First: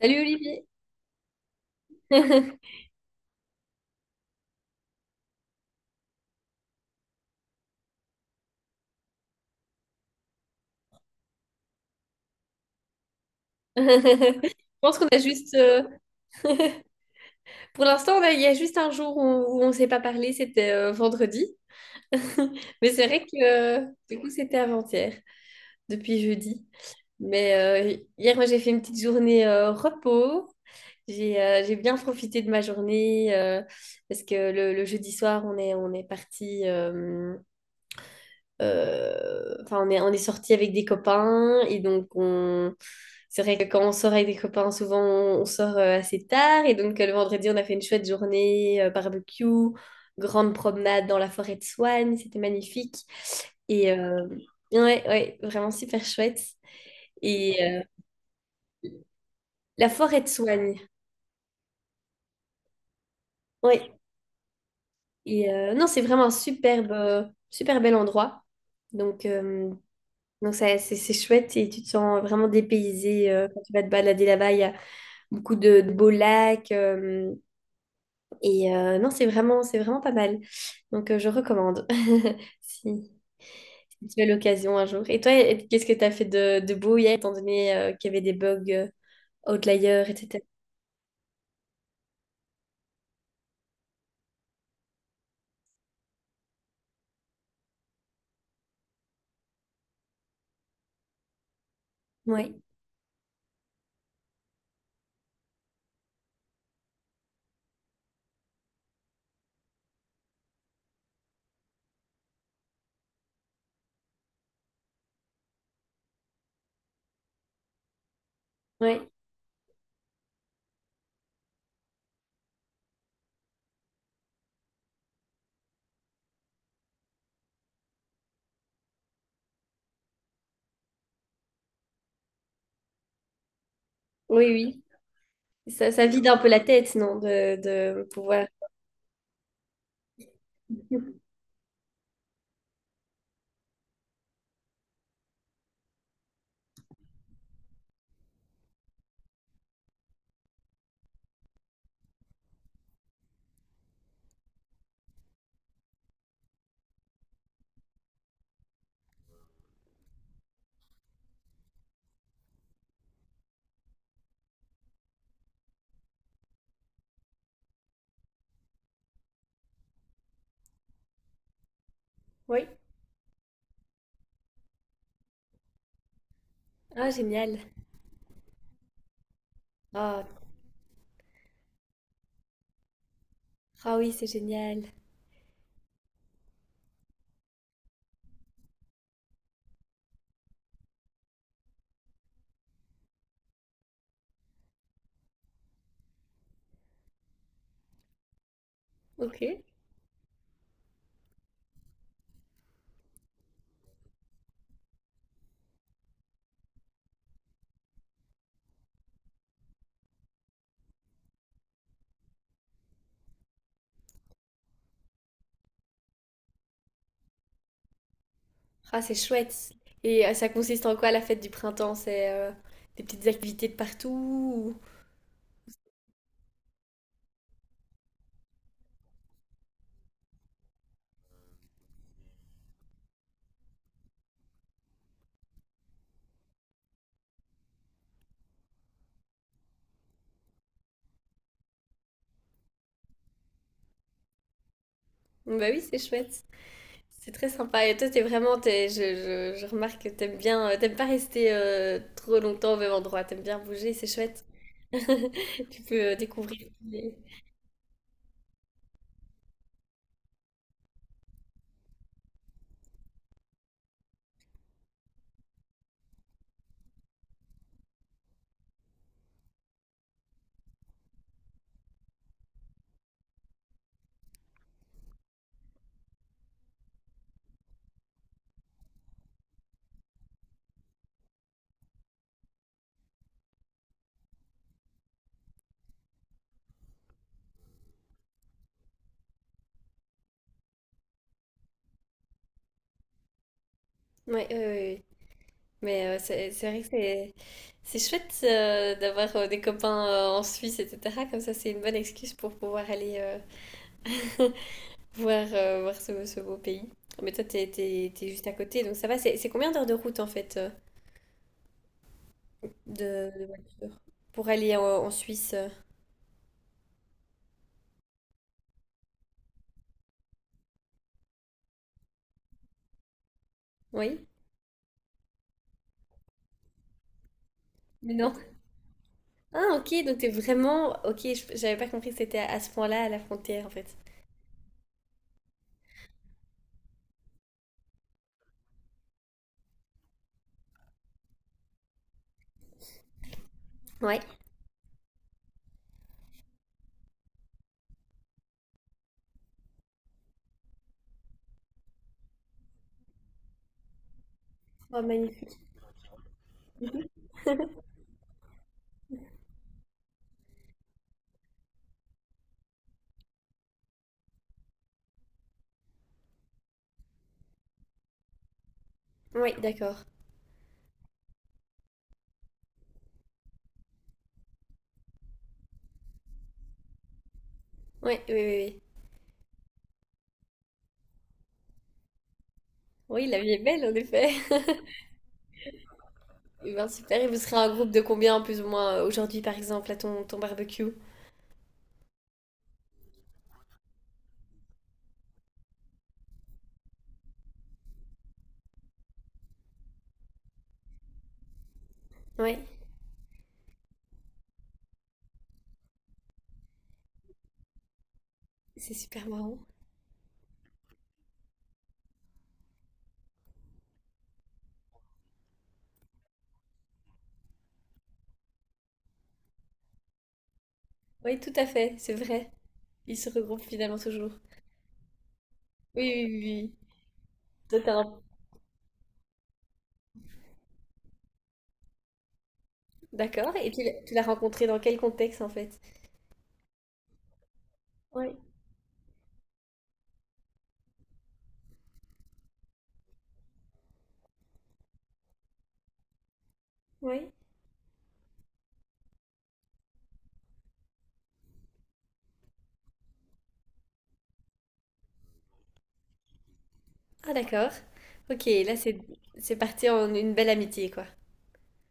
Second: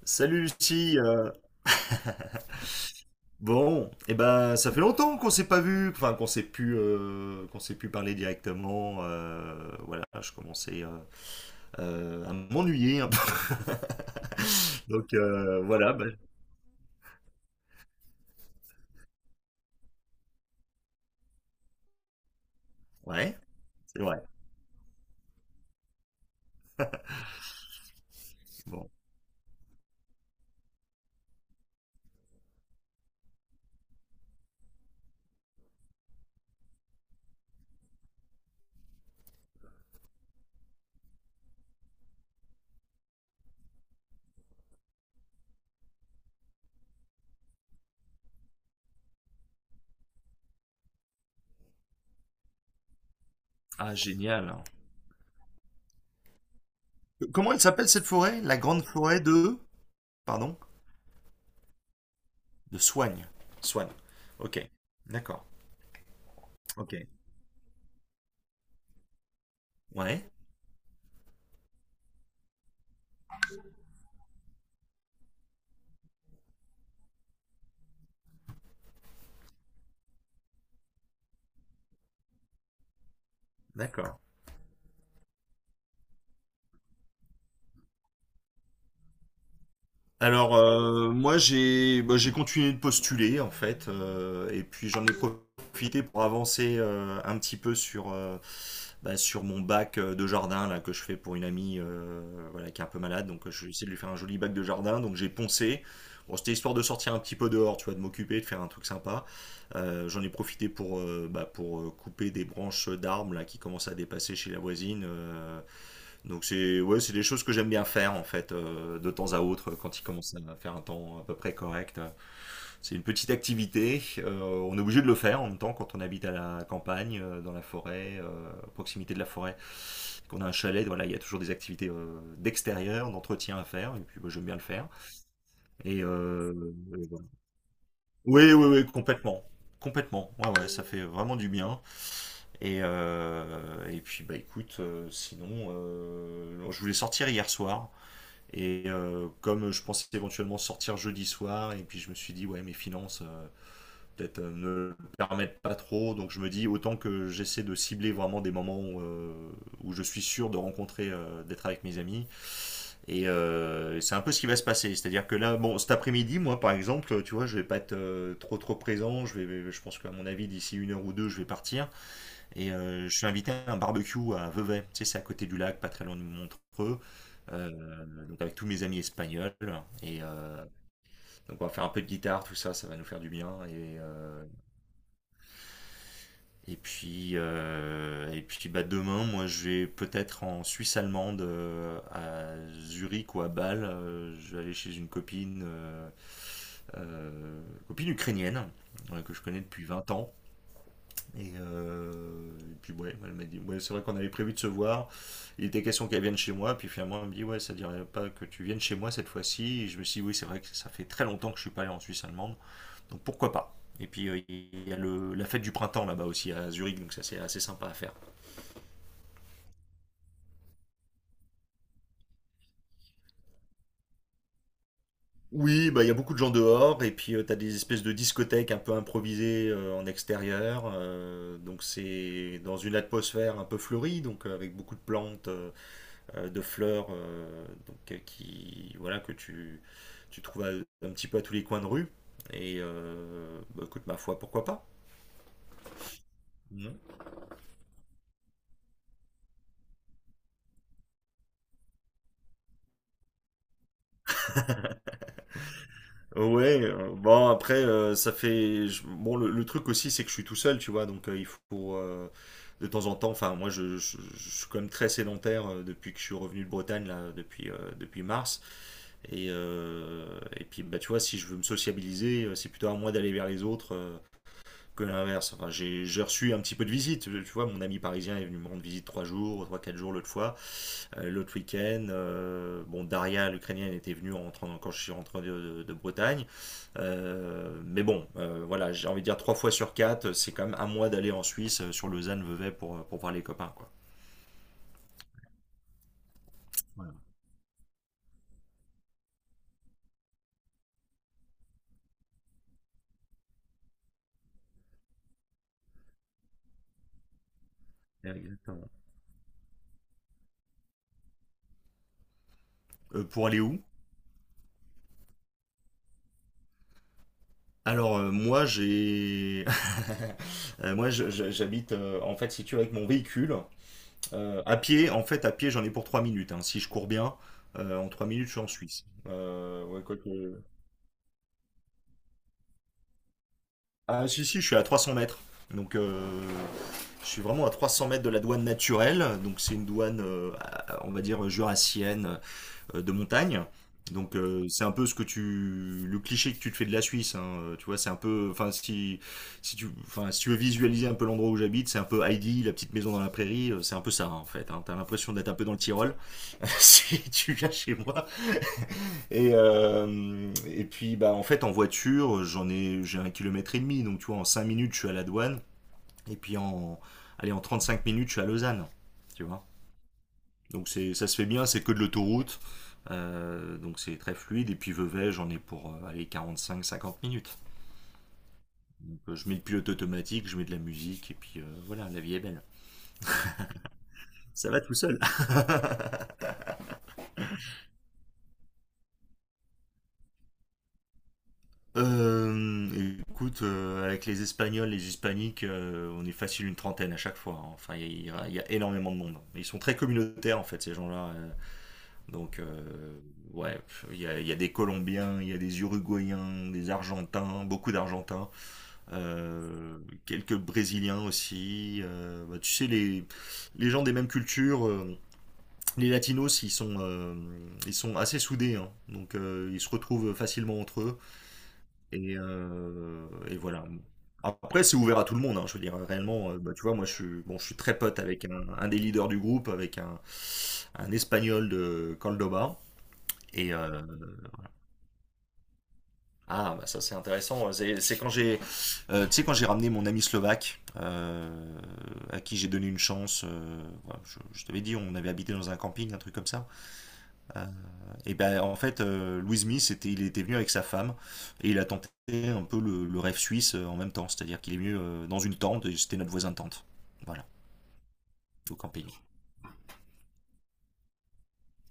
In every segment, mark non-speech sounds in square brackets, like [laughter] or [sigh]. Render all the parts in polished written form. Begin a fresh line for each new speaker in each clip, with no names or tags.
Salut
Salut
Olivier.
Lucie. [laughs]
[laughs]
Bon, et ben ça fait longtemps qu'on s'est pas vu, enfin qu'on s'est pu parler directement. Voilà, je commençais à m'ennuyer un peu.
Je
[laughs]
pense qu'on
Donc
a juste,
voilà, ben,
pour l'instant, il y a juste un jour où on ne s'est pas parlé, c'était vendredi. [laughs] Mais c'est vrai
ouais,
que
c'est
du
vrai.
coup, c'était avant-hier, depuis jeudi. Mais hier, moi, j'ai fait une
Bon.
petite journée repos. J'ai bien profité de ma journée parce que le jeudi soir, on est parti. Enfin, on est sorti avec des copains et donc on... C'est vrai que quand on sort avec des copains, souvent on sort assez tard et donc le vendredi on a fait une chouette journée, barbecue, grande promenade dans la forêt de Swan, c'était magnifique et
Ah génial.
ouais, ouais, vraiment super chouette.
Comment elle
Et
s'appelle cette forêt? La grande forêt de,
la forêt de
pardon,
Soigne,
de Soigne. Soigne.
ouais.
Ok. D'accord.
Et non, c'est vraiment un superbe,
Ok.
super bel endroit. Donc, euh,
Ouais.
donc ça, c'est chouette et tu te sens vraiment dépaysé quand tu vas te balader là-bas. Beaucoup de beaux lacs. Et non, c'est vraiment pas mal. Je recommande [laughs] si, si
D'accord.
tu as l'occasion un jour. Et toi, qu'est-ce que tu as fait de beau hier, étant donné qu'il y avait des bugs outliers, etc.
Alors, moi, j'ai bah, j'ai continué de postuler, en fait, et puis j'en ai profité pour avancer un petit peu sur, bah, sur mon bac de jardin là, que je fais pour une amie
Ouais,
voilà, qui est un peu malade. Donc, je vais essayer de lui faire un joli bac de jardin. Donc, j'ai poncé. Bon, c'était histoire de sortir un petit peu dehors, tu vois, de m'occuper, de faire un truc sympa. J'en ai profité pour, bah, pour couper des branches d'arbres là, qui commencent à dépasser chez la voisine. Donc c'est ouais, c'est des choses que j'aime bien faire en fait
ouais,
de temps à autre quand il commence à faire un temps à peu près correct. C'est une petite activité, on est obligé de le faire en même temps quand on habite à la campagne, dans la forêt, à proximité de la forêt, qu'on a un chalet, voilà, il y a toujours des activités d'extérieur, d'entretien à faire et puis bah, j'aime bien le
oui,
faire.
oui. Ça,
Et
ça vide un peu
euh,
la tête,
et
non,
voilà.
de pouvoir.
Oui, oui, oui, complètement. Complètement. Ouais, ouais, ça fait
[laughs]
vraiment du bien. Et puis bah écoute, sinon, je voulais sortir hier soir. Et comme je pensais éventuellement sortir jeudi soir, et puis je me suis dit, ouais, mes finances peut-être ne le permettent pas trop, donc je me dis, autant que j'essaie de cibler vraiment des moments où je suis sûr de rencontrer, d'être avec mes amis. Et c'est un peu ce qui va se passer. C'est-à-dire que là, bon, cet après-midi, moi, par exemple, tu vois, je vais pas être trop trop présent. Je pense qu'à mon avis, d'ici une heure ou deux, je vais partir.
Oui.
Et je suis invité à un barbecue à Vevey, tu sais, c'est à côté du lac, pas très loin de Montreux,
Ah, génial.
donc avec tous mes amis espagnols. Et
Ah,
donc on va faire un peu de guitare, tout ça, ça va nous faire du bien.
ah
Et,
oui, c'est
euh,
génial.
et puis, euh, et puis bah, demain, moi je vais peut-être en Suisse allemande, à Zurich ou à Bâle. Je vais aller chez une copine, euh, copine ukrainienne que
Ok.
je connais depuis 20 ans. Et, euh, et puis ouais, elle m'a dit, ouais, c'est vrai qu'on avait prévu de se voir. Il était question qu'elle vienne chez moi, puis finalement elle me dit, ouais, ça ne dirait pas que tu viennes chez moi cette fois-ci. Et je me suis dit, oui, c'est vrai que ça fait très longtemps que je suis pas allé en Suisse allemande, donc pourquoi pas. Et puis il y a la fête du printemps là-bas aussi à Zurich, donc ça c'est assez sympa à faire.
Ah, c'est chouette. Et ça consiste en quoi la fête du printemps? C'est des petites activités de partout?
Oui, bah il y a beaucoup de gens dehors, et puis tu as des espèces de discothèques un peu improvisées en extérieur. Donc c'est dans une atmosphère un peu fleurie, donc avec beaucoup de plantes. De fleurs donc, qui, voilà, que tu trouves un petit peu à tous les coins de rue. Et bah, écoute, ma foi, pourquoi pas?
Bah oui, c'est chouette.
Mhm.
C'est très sympa. Et toi, t'es vraiment, t'es- je remarque que t'aimes bien, t'aimes pas rester trop longtemps au même endroit. T'aimes bien bouger, c'est chouette. [laughs] Tu peux découvrir.
Ouais,
les-
bon après ça fait bon le truc aussi c'est que je suis tout seul tu vois donc il faut de temps en temps enfin moi je suis quand même très sédentaire depuis que je suis revenu de Bretagne là depuis mars et puis bah tu vois si je veux me sociabiliser c'est plutôt à moi d'aller vers les autres que l'inverse. Enfin, j'ai reçu un petit peu de visite. Tu vois, mon ami parisien est venu me rendre visite 3 jours, 3, 4 jours l'autre fois. L'autre week-end, bon, Daria, l'Ukrainienne, était venue en quand je suis rentré de, de Bretagne. Mais bon, voilà, j'ai envie de dire trois fois sur quatre, c'est quand même un mois d'aller en Suisse sur Lausanne-Vevey pour voir les copains, quoi.
Ouais, ouais, ouais, ouais. Mais c'est vrai que c'est chouette d'avoir des copains en Suisse, etc. Comme ça, c'est une bonne excuse pour pouvoir aller [laughs] voir, voir ce beau pays. Mais toi, t'es
Voilà,
juste à côté,
exactement.
donc ça va. C'est combien d'heures de route en fait de
Pour aller où?
voiture pour aller en Suisse?
Alors, moi j'ai [laughs] Moi j'habite en fait si tu veux avec mon véhicule.
Oui.
À pied, en fait, à pied, j'en ai pour 3 minutes. Hein. Si je cours bien, en
Mais
3
non.
minutes, je suis en Suisse.
Ah,
Euh, ouais,
ok,
quoi
donc t'es
que-
vraiment. Ok, j'avais pas compris que c'était à ce point-là, à la frontière, en fait.
Ah, si, si, je suis à 300 mètres. Donc, je suis vraiment à 300 mètres de la douane naturelle. Donc, c'est une douane, on va dire, jurassienne, de montagne.
Ouais.
Donc, c'est un peu ce que le cliché que tu te fais de la Suisse. Hein. Tu vois, c'est un peu, enfin, si tu veux visualiser un peu l'endroit où j'habite, c'est un peu Heidi, la petite maison dans la prairie. C'est un peu ça, hein, en fait. Hein. T'as
Oh,
l'impression d'être un
magnifique.
peu dans le Tyrol. [laughs] Si tu viens chez moi. Et puis, bah, en fait, en voiture, j'ai 1 kilomètre et demi. Donc, tu vois, en 5 minutes, je suis à la douane. Et puis, en 35 minutes, je suis à Lausanne. Tu
Oui,
vois.
d'accord.
Donc, c'est, ça se fait bien, c'est que de l'autoroute. Donc, c'est très fluide. Et puis, Vevey, j'en ai pour, allez, 45 50 minutes.
Ouais, oui, oui, oui.
Donc, je mets le pilote automatique, je mets de la musique. Et puis, voilà, la vie est belle.
Oui, la vie est belle, en effet. [laughs]
Ça va tout seul. [laughs]
Eh ben, super. Et vous serez un groupe de combien, plus ou moins, aujourd'hui, par exemple, à ton barbecue?
Écoute, avec les Espagnols, les Hispaniques, on est facile une trentaine à chaque fois. Hein. Enfin, il y a énormément de monde. Hein. Ils sont très communautaires, en fait, ces gens-là.
Ouais,
Donc, ouais, pff, il y a des Colombiens, il y a des Uruguayens, des Argentins, beaucoup d'Argentins,
c'est super marrant.
euh, quelques Brésiliens aussi. Bah, tu sais, les gens des mêmes cultures, les Latinos, ils sont assez soudés. Hein. Donc, ils se retrouvent facilement entre eux.
Oui, tout à fait, c'est
Et,
vrai. Ils se
heu et
regroupent
voilà.
finalement toujours.
Après, c'est ouvert à tout le monde, hein. Je veux dire,
Oui, oui, oui.
réellement,
Oui.
bah, tu vois, moi, je suis bon, je suis
Toi, t'as
très pote
un-
avec un des leaders du groupe, avec un Espagnol de Córdoba.
D'accord. Et
et heu
tu l'as rencontré dans quel contexte, en fait?
ah, bah, ça, c'est intéressant, c'est quand
Ouais,
tu sais, quand j'ai ramené mon ami slovaque, à qui j'ai donné une chance, voilà, je t'avais dit, on avait habité dans un camping, un truc comme ça.
ouais.
Euh, et ben en fait, Louis Smith, il était venu avec sa femme et il a tenté un peu le rêve suisse en même temps, c'est-à-dire qu'il est venu dans une tente et c'était notre voisin de tente.
Ah,
Voilà,
d'accord. Ok, là,
au
c'est
camping.
c'est parti en une belle amitié, quoi.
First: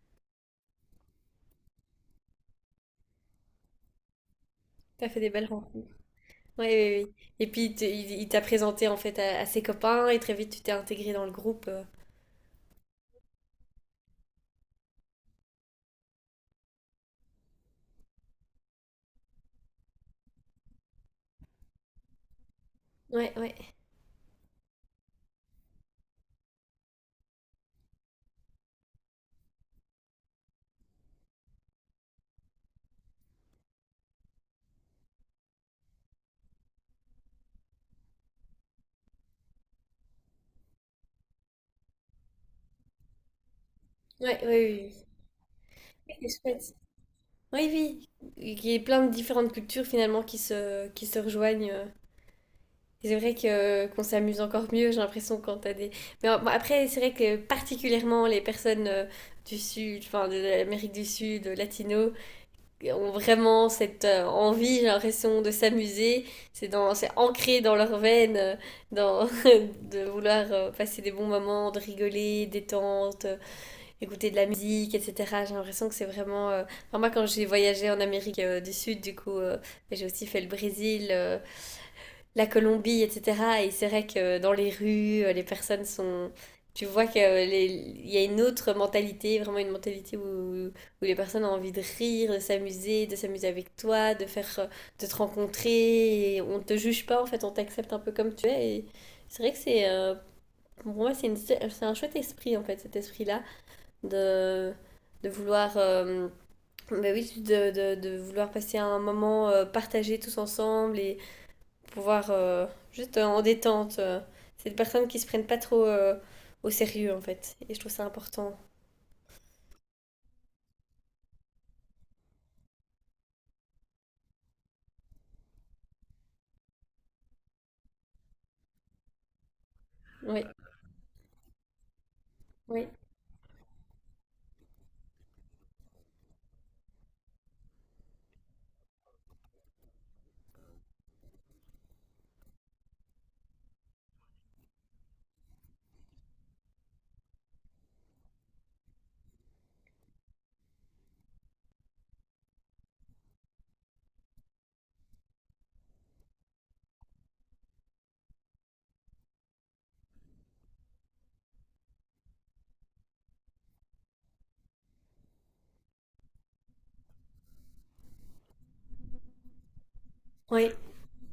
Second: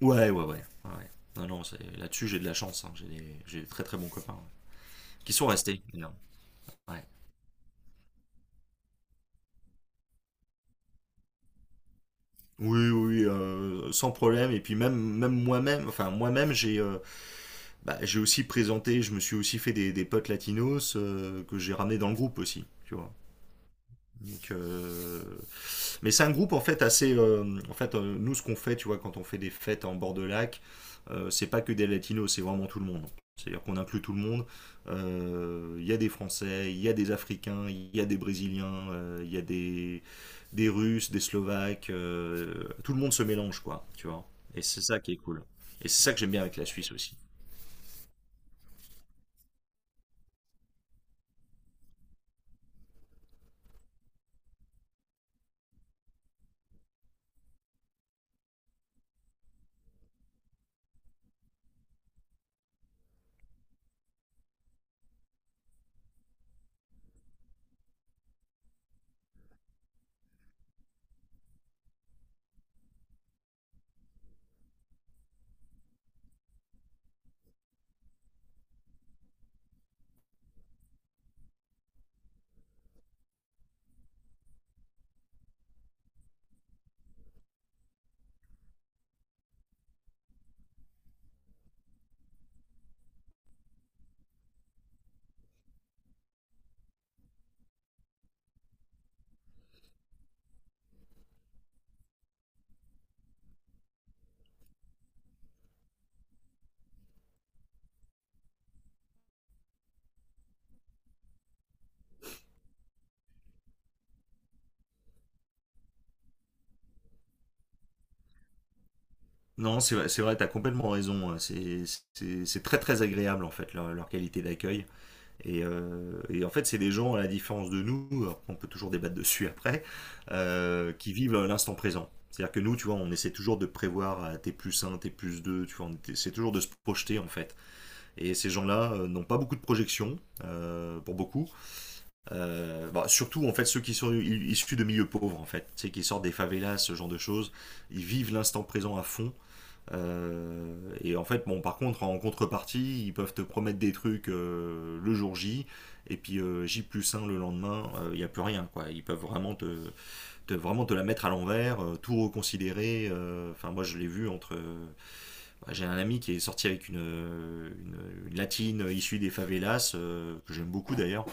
Ouais, ouais, ouais. Ouais. Ouais. Non, non, là-dessus j'ai de la chance, hein. J'ai des très très bons copains ouais.
T'as fait des
Qui
belles
sont restés
rencontres.
d'ailleurs.
Oui,
Ouais.
oui, oui. Et puis il t'a présenté en fait à ses copains et très vite tu t'es intégré dans le groupe.
Oui, oui, sans problème. Et puis même moi-même, enfin moi-même, j'ai bah, j'ai aussi présenté, je me suis aussi fait des potes latinos que j'ai ramenés dans le groupe aussi, tu vois.
Ouais, ouais,
Donc, mais c'est un groupe en fait assez. En fait, nous, ce qu'on fait, tu vois, quand on fait des fêtes en bord de lac, c'est pas que des latinos, c'est vraiment tout le monde. C'est-à-dire qu'on inclut tout le monde. Il y a des Français, il y a des Africains, il y a des Brésiliens, il y a des Russes, des Slovaques. Tout le monde se mélange, quoi, tu vois.
ouais, ouais,
Et c'est
oui.
ça qui est cool. Et c'est ça
Oui.
que j'aime
C'est
bien avec la
chouette.
Suisse aussi.
Oui, oui. Il y a plein de différentes cultures finalement qui se rejoignent. Et c'est vrai que qu'on s'amuse encore mieux, j'ai l'impression, quand t'as des. Mais bon, après, c'est vrai que particulièrement les personnes du Sud, enfin de l'Amérique du Sud, latino, ont vraiment cette envie, j'ai l'impression, de s'amuser. C'est ancré dans leurs veines, dans, [laughs] de vouloir passer des bons moments, de rigoler, détente, écouter de la musique, etc. J'ai l'impression que c'est vraiment... enfin, moi, quand j'ai voyagé en Amérique du Sud, du coup, j'ai aussi fait le Brésil, la Colombie, etc. Et c'est vrai que dans les rues, les personnes sont... Tu vois qu'il y a une autre mentalité, vraiment une mentalité où les personnes ont envie de rire, de s'amuser avec toi, de faire, de te rencontrer. Et on ne te juge pas, en fait, on t'accepte un peu comme tu es. Et c'est vrai que pour moi, c'est un chouette esprit, en fait, cet esprit-là, de, de vouloir... bah oui, de vouloir passer un moment partagé tous ensemble et, pour pouvoir juste en détente. C'est des personnes qui se prennent pas trop au sérieux en fait. Et je trouve ça important.
Non, c'est vrai, t'as complètement raison. Hein. C'est très très agréable en fait leur qualité d'accueil. Et, en fait, c'est des gens, à la différence de nous, alors qu'on peut toujours débattre dessus après,
Oui,
qui vivent l'instant présent. C'est-à-dire que nous, tu
oui,
vois, on essaie toujours de prévoir à T plus un, T plus 2. Tu vois, on essaie toujours de se projeter en fait. Et ces gens-là n'ont pas beaucoup de projections, pour beaucoup. Bah, surtout en fait ceux qui sont issus de milieux pauvres en fait, tu sais, qui sortent des favelas, ce genre de choses, ils vivent l'instant présent à fond. Euh, et en fait, bon, par contre, en contrepartie, ils peuvent te promettre des trucs le jour J, et puis J plus un le lendemain, il n'y a plus rien, quoi. Ils peuvent vraiment vraiment te la mettre à l'envers, tout reconsidérer. Enfin, moi, je l'ai vu entre. Bah, j'ai un ami qui est sorti avec une latine issue des favelas, que j'aime
oui.
beaucoup d'ailleurs.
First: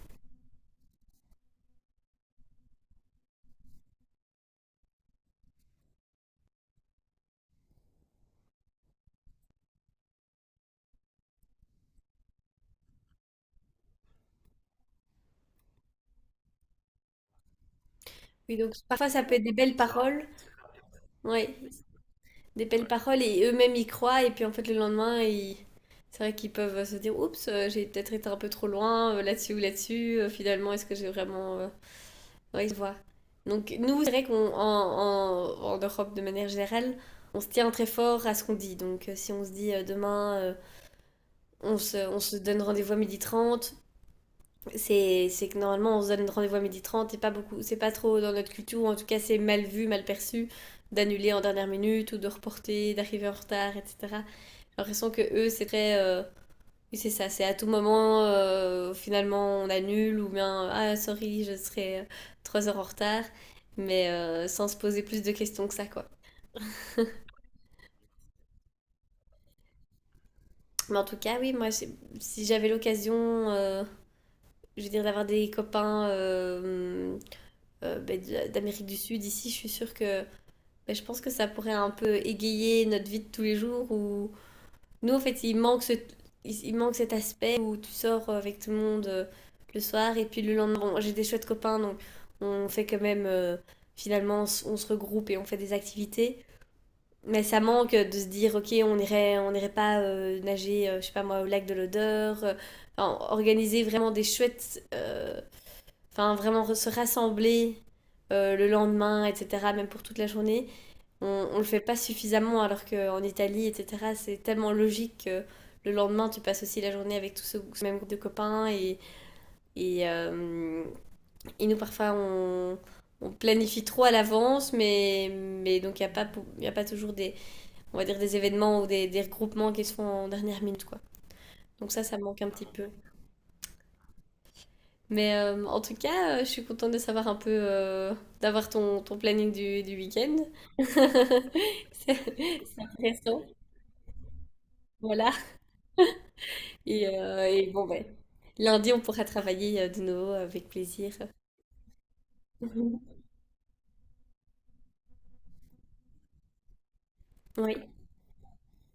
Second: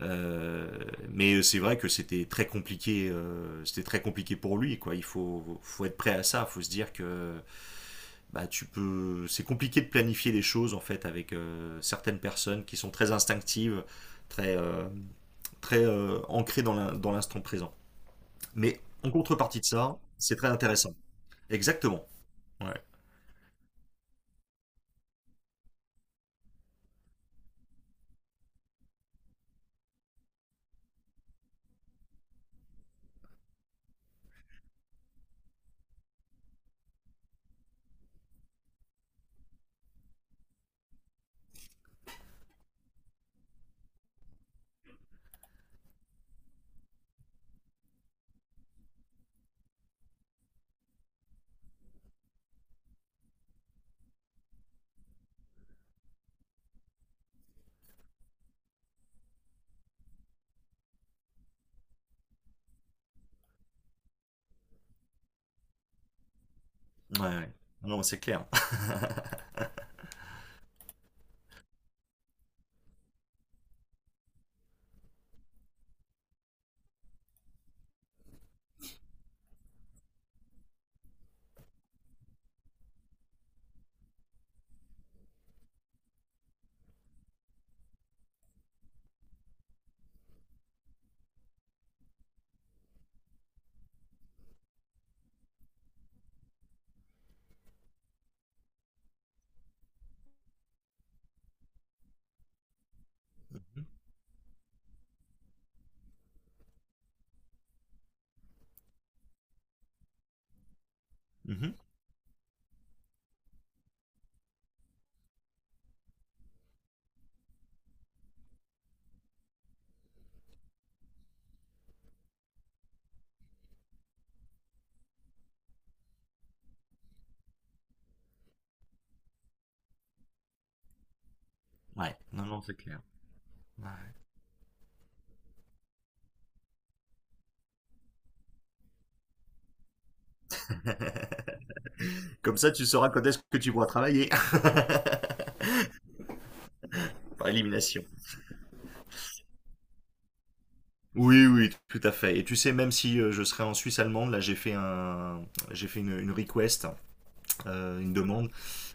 Euh, mais c'est vrai que c'était très compliqué pour lui, quoi. Il faut être prêt à ça. Il faut se dire que bah, c'est compliqué de planifier les choses en fait avec certaines personnes qui sont très instinctives, très, euh, très ancrées dans l'instant présent.
Oui, donc
Mais
parfois
en
ça peut être des
contrepartie de
belles
ça,
paroles.
c'est très intéressant.
Oui,
Exactement.
des
Ouais.
belles paroles et eux-mêmes y croient. Et puis en fait le lendemain, ils... C'est vrai qu'ils peuvent se dire, oups, j'ai peut-être été un peu trop loin là-dessus ou là-dessus. Finalement, est-ce que j'ai vraiment... Oui, je vois. Donc nous, c'est vrai en Europe de manière générale, on se tient très fort à ce qu'on dit. Donc si on se dit demain... On se donne rendez-vous à 12h30. C'est que normalement, on se donne rendez-vous à midi 30 et pas beaucoup, c'est pas trop dans notre culture, ou en tout cas, c'est mal vu, mal perçu d'annuler en dernière minute ou de reporter, d'arriver en retard, etc. J'ai l'impression que eux, c'est très. Oui, c'est ça, c'est à tout moment, finalement, on annule ou bien, ah, sorry, je serai 3 heures en retard, mais sans se poser plus de questions que ça, quoi.
Ouais. Ouais. Non, c'est clair.
Mais en tout cas, oui, moi, si j'avais l'occasion, euh, je veux dire, d'avoir des copains ben, d'Amérique du Sud, ici, je suis sûre que ben, je pense que ça pourrait un peu égayer notre vie de tous les jours où nous, en fait, il manque cet aspect où tu sors avec tout le monde le soir et puis le lendemain, bon, j'ai des chouettes copains, donc on fait quand même, finalement, on se regroupe et on fait des activités. Mais ça manque de se dire, ok, on irait pas nager, je sais pas moi, au lac de l'Odeur, enfin, organiser
[laughs]
vraiment des chouettes vraiment se rassembler le lendemain, etc., même pour toute la journée, on le
Mhm.
fait pas suffisamment, alors qu'en Italie, etc., c'est tellement logique que le lendemain, tu passes aussi la journée avec tout ce même groupe de copains. Et, et, euh, et nous, parfois, on planifie trop à l'avance, mais, donc il n'y a, pas y a pas toujours des, on va dire, des événements ou des regroupements qui se font en dernière minute, quoi. Donc ça,
Ouais.
ça me manque
Non,
un
non,
petit
c'est
peu.
clair. Ouais.
Mais en tout cas, je suis contente de savoir un peu, d'avoir ton planning du week-end. [laughs] C'est
Comme ça,
c'est
tu sauras quand est-ce
intéressant.
que tu pourras travailler.
Voilà.
[laughs]
Et
Par
et bon, ben
élimination.
lundi, on pourra travailler de nouveau avec plaisir. [laughs]
Oui, oui, tout à fait. Et tu sais, même
Mhm.
si je serais en Suisse allemande, là j'ai fait un, j'ai fait une request,
Oui.
une demande,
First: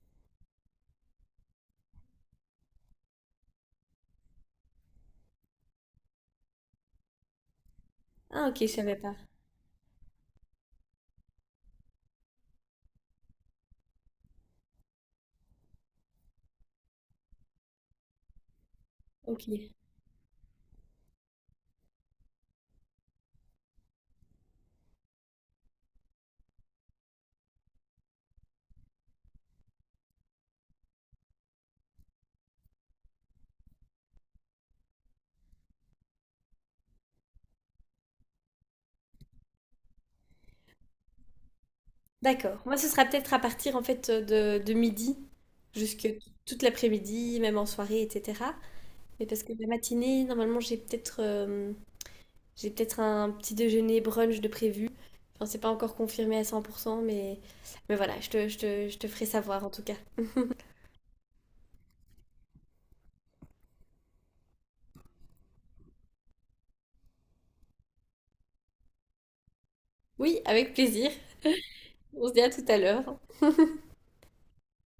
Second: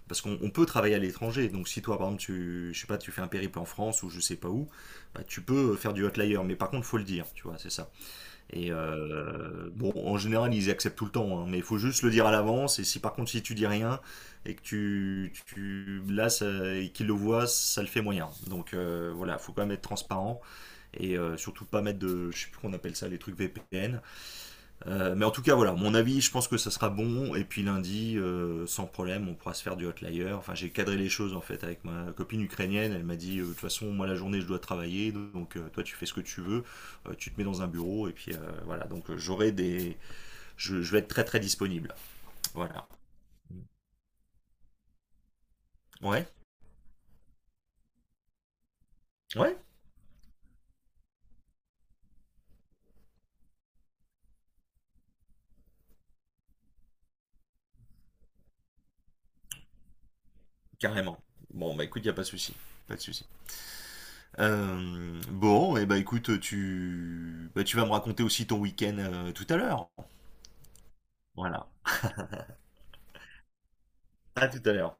parce qu'on on peut travailler à l'étranger. Donc si toi, par exemple, tu, je sais pas, tu fais un périple en France ou je sais pas où, bah, tu peux faire du hotlayer, mais par contre, faut le dire, tu vois, c'est ça.
Ah, ok, je
Et
savais pas.
bon, en général, ils acceptent tout le temps, hein, mais il faut juste le dire à l'avance. Et si par contre, si tu dis rien et que tu là, ça- et qu'ils le voient, ça le fait moyen. Donc voilà,
Ok.
faut quand même être transparent. Et surtout pas mettre de, je sais plus qu'on appelle ça, les trucs VPN. Mais en tout cas, voilà, mon avis, je pense que ça sera bon. Et puis lundi, sans problème, on pourra se faire du hotlayer. Enfin, j'ai cadré les choses en fait avec ma copine ukrainienne. Elle m'a dit, de toute façon, moi la journée, je dois travailler, donc toi, tu fais ce que tu veux, tu te mets dans un bureau et puis voilà. Donc j'aurai je vais être très très disponible.
D'accord. Moi,
Voilà.
ce sera peut-être à partir en fait de midi jusque
Ouais,
toute l'après-midi, même en soirée, etc. Mais parce que
ouais,
la matinée, normalement, j'ai peut-être un petit déjeuner brunch de prévu. Enfin, c'est pas encore confirmé à 100%, mais, voilà, je te ferai savoir en tout cas.
carrément. Bon, bah écoute, y a pas de souci, pas de souci. Bon, et bah écoute, bah, tu vas me raconter aussi ton week-end tout à l'heure.
Oui, avec plaisir.
Voilà.
On se dit à tout à l'heure.
À tout à l'heure.